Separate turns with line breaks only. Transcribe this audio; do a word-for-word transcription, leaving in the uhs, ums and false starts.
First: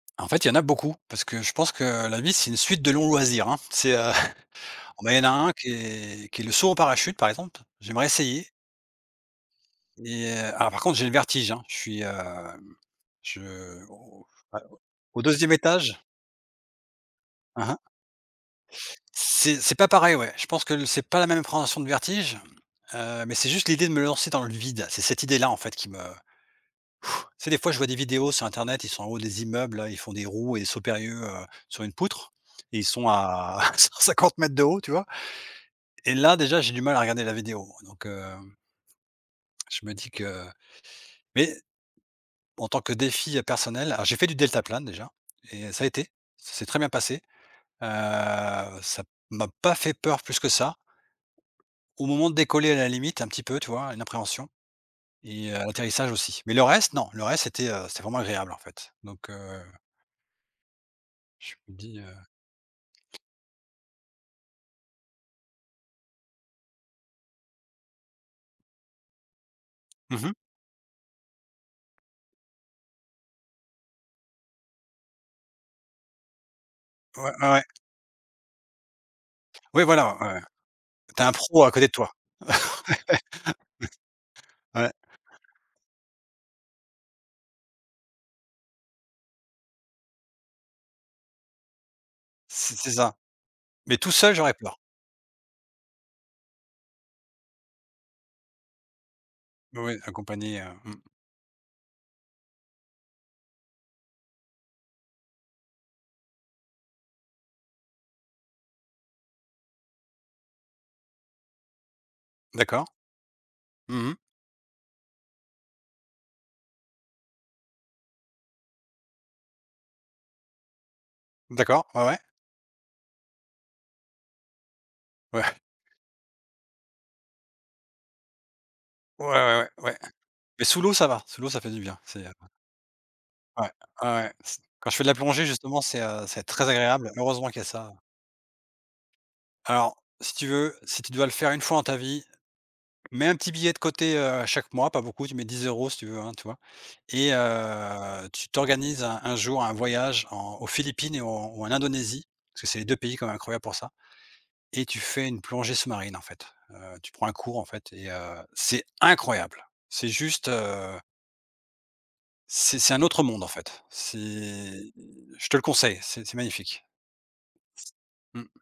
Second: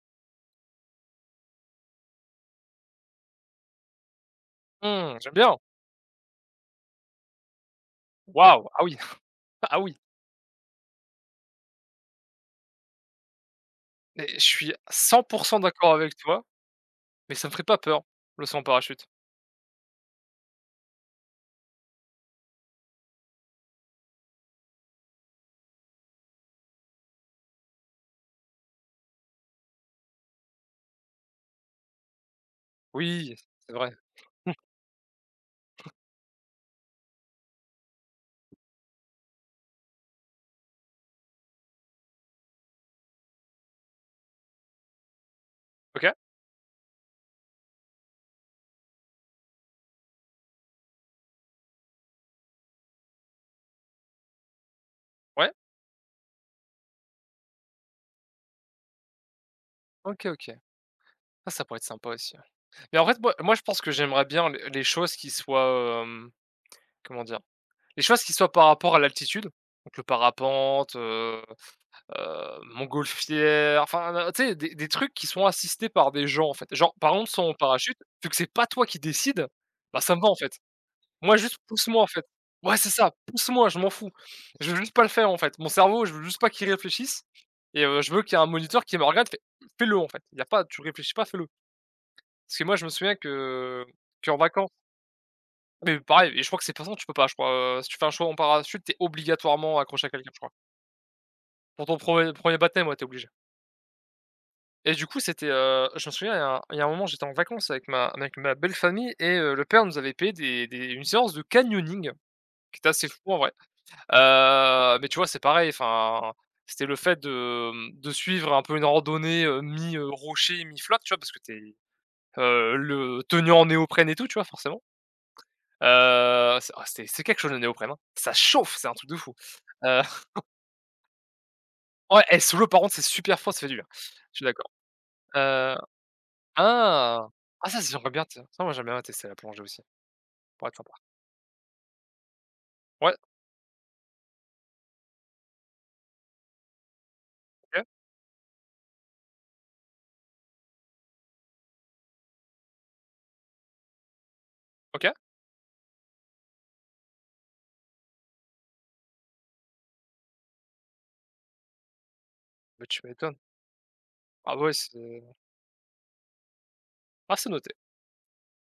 En fait, il y en a beaucoup parce que je pense que la vie, c'est une suite de longs loisirs, hein. C'est, heu, moi,
Mmh,
il y en a
j'aime
un
bien.
qui est qui est le saut en parachute par exemple. J'aimerais essayer.
Waouh, ah oui. Ah oui.
Et heu, ah par contre, j'ai le vertige, hein. Je suis, hem, je au
Mais
je
je
sais pas,
suis
au au
cent pour
deuxième
cent d'accord
étage.
avec toi, mais ça me ferait pas
Aha?
peur, le saut en parachute.
C'est c'est pas pareil, ouais. Je pense que l c'est pas la même appréhension du vertige, heu, mais c'est juste l'idée de me lancer dans le vide. C'est cette idée-là en fait qui me tu sais des fois je vois des vidéos sur Internet, ils sont en haut des immeubles, hein. Ils font des roues et des sauts périlleux, heu, sur une poutre et ils sont
Oui, heu, c
à
c'est
à cent
vrai.
cinquante mètres de haut, tu vois? Et là déjà, j'ai du mal à regarder la vidéo. Donc, hem je me dis que mais, en tant que défi, heu, personnel alors j'ai fait du deltaplane déjà et ça a
OK.
été, ça s'est très bien passé. Heu, ça p m'a pas fait peur, plus que ça. Au moment de décoller à la limite un petit peu, tu vois? Une appréhension et
Ouais.
heu, l'atterrissage aussi. Mais le reste, non. Le reste, c'était, heu, c'était vraiment agréable en fait. Donc, heu
OK, OK. Ah
je
ça
me
pourrait être
dis, heu
sympa aussi ouais. Mais en fait, moi moi je pense que j'aimerais bien les les choses qui soient, hem, comment dire? Les choses qui soient par rapport à l'altitude, donc le
Mmh mh.
parapente, heu heu, montgolfière, enfin, heu, tu sais, des des trucs qui sont assistés par des gens en fait. Genre, par
Ouais,
exemple saut
ouais
en
ouais.
parachute, vu que c'est pas toi qui décide,
Ouais,
bah, ça
voilà,
me va en
heu
fait.
tu as un
Moi juste
pro à
pousse
côté de
moi en
toi.
fait. Ouais c'est ça, pousse moi je m'en fous. Je veux
Ouais. Ouais.
juste pas le faire en fait. Mon cerveau je veux juste pas qu'il réfléchisse et heu, je veux qu'il y ait un moniteur qui me regarde qui me fait: «Fais-le en fait. Il y a pas tu réfléchis pas, fais-le». Parce que moi
C
je me
c'est
souviens
ça.
que, mmh,
Mais tout seul,
qu'en
j'aurais
vacances
peur.
Mais, heu, pareil et je crois que c'est de toute façon tu peux pas, je crois, heu, si tu fais un chaut en parachute tu es obligatoirement
Oui,
accroché à quelqu'un je crois.
accompagné, heu, mmh.
Pour ton premier premier baptême, ouais tu es obligé. Et du coup, c'était, heu. Je m'en souviens, il y a il y a un moment, j'étais en vacances avec ma avec ma belle-famille et heu, le père nous avait payé des des une séance de canyoning, qui
D'accord.
était assez fou en vrai.
Mmh mh.
Heu, mais tu vois, c'est pareil, enfin, c'était le fait de, mmh, suivre un peu une randonnée, heu, mi, heu, rocher, mi flotte, tu vois? Parce que tu es,
D'accord, ouais, ouais.
heu, le tenue en néoprène et tout, tu vois? Forcément.
Ouais.
Heu, oh c'est oh c'était c'est quelque chose le néoprène, hein. Ça chauffe, c'est un truc de
Ouais,
fou.
ouais ouais, ouais.
Heu
Mais sous l'eau ça va, sous l'eau ça fait du bien. C'est, heu
Ouais et
ouais.
sous l'eau par contre, c'est super froid, ça fait
Ouais.
du bien,
Ouais, ouais
je suis
c
d'accord.
quand je fais de la plongée
Heu.
justement c'est, heu, c'est très agréable,
Ah!
heureusement qu'il y a
Ah ça, c
ça.
j'aimerais bien tiens, ça, moi j'aimerais bien tester la plongée aussi. Ça
Alors si tu
pourrait
veux,
être sympa.
si tu dois le faire une fois dans ta vie,
Ouais.
mets un petit billet de côté, heu, chaque mois, pas beaucoup, tu mets dix euros si tu veux, hein, tu vois? Et
Ouais.
heu, tu t'organises un un jour un voyage en aux Philippines et au ou en Indonésie, parce que c'est les deux pays quand même incroyables pour ça et tu
OK.
fais une plongée sous-marine en fait. Heu, tu prends un cours en fait et heu, c'est incroyable. C'est juste, heu c'est
Beh,
c'est un
tu
autre
m'étonnes.
monde en fait. C'est,
Ah ouais,
heu,
c'est heu
je te le conseille, c'est c'est magnifique.
Ah c'est noté.
Mmh.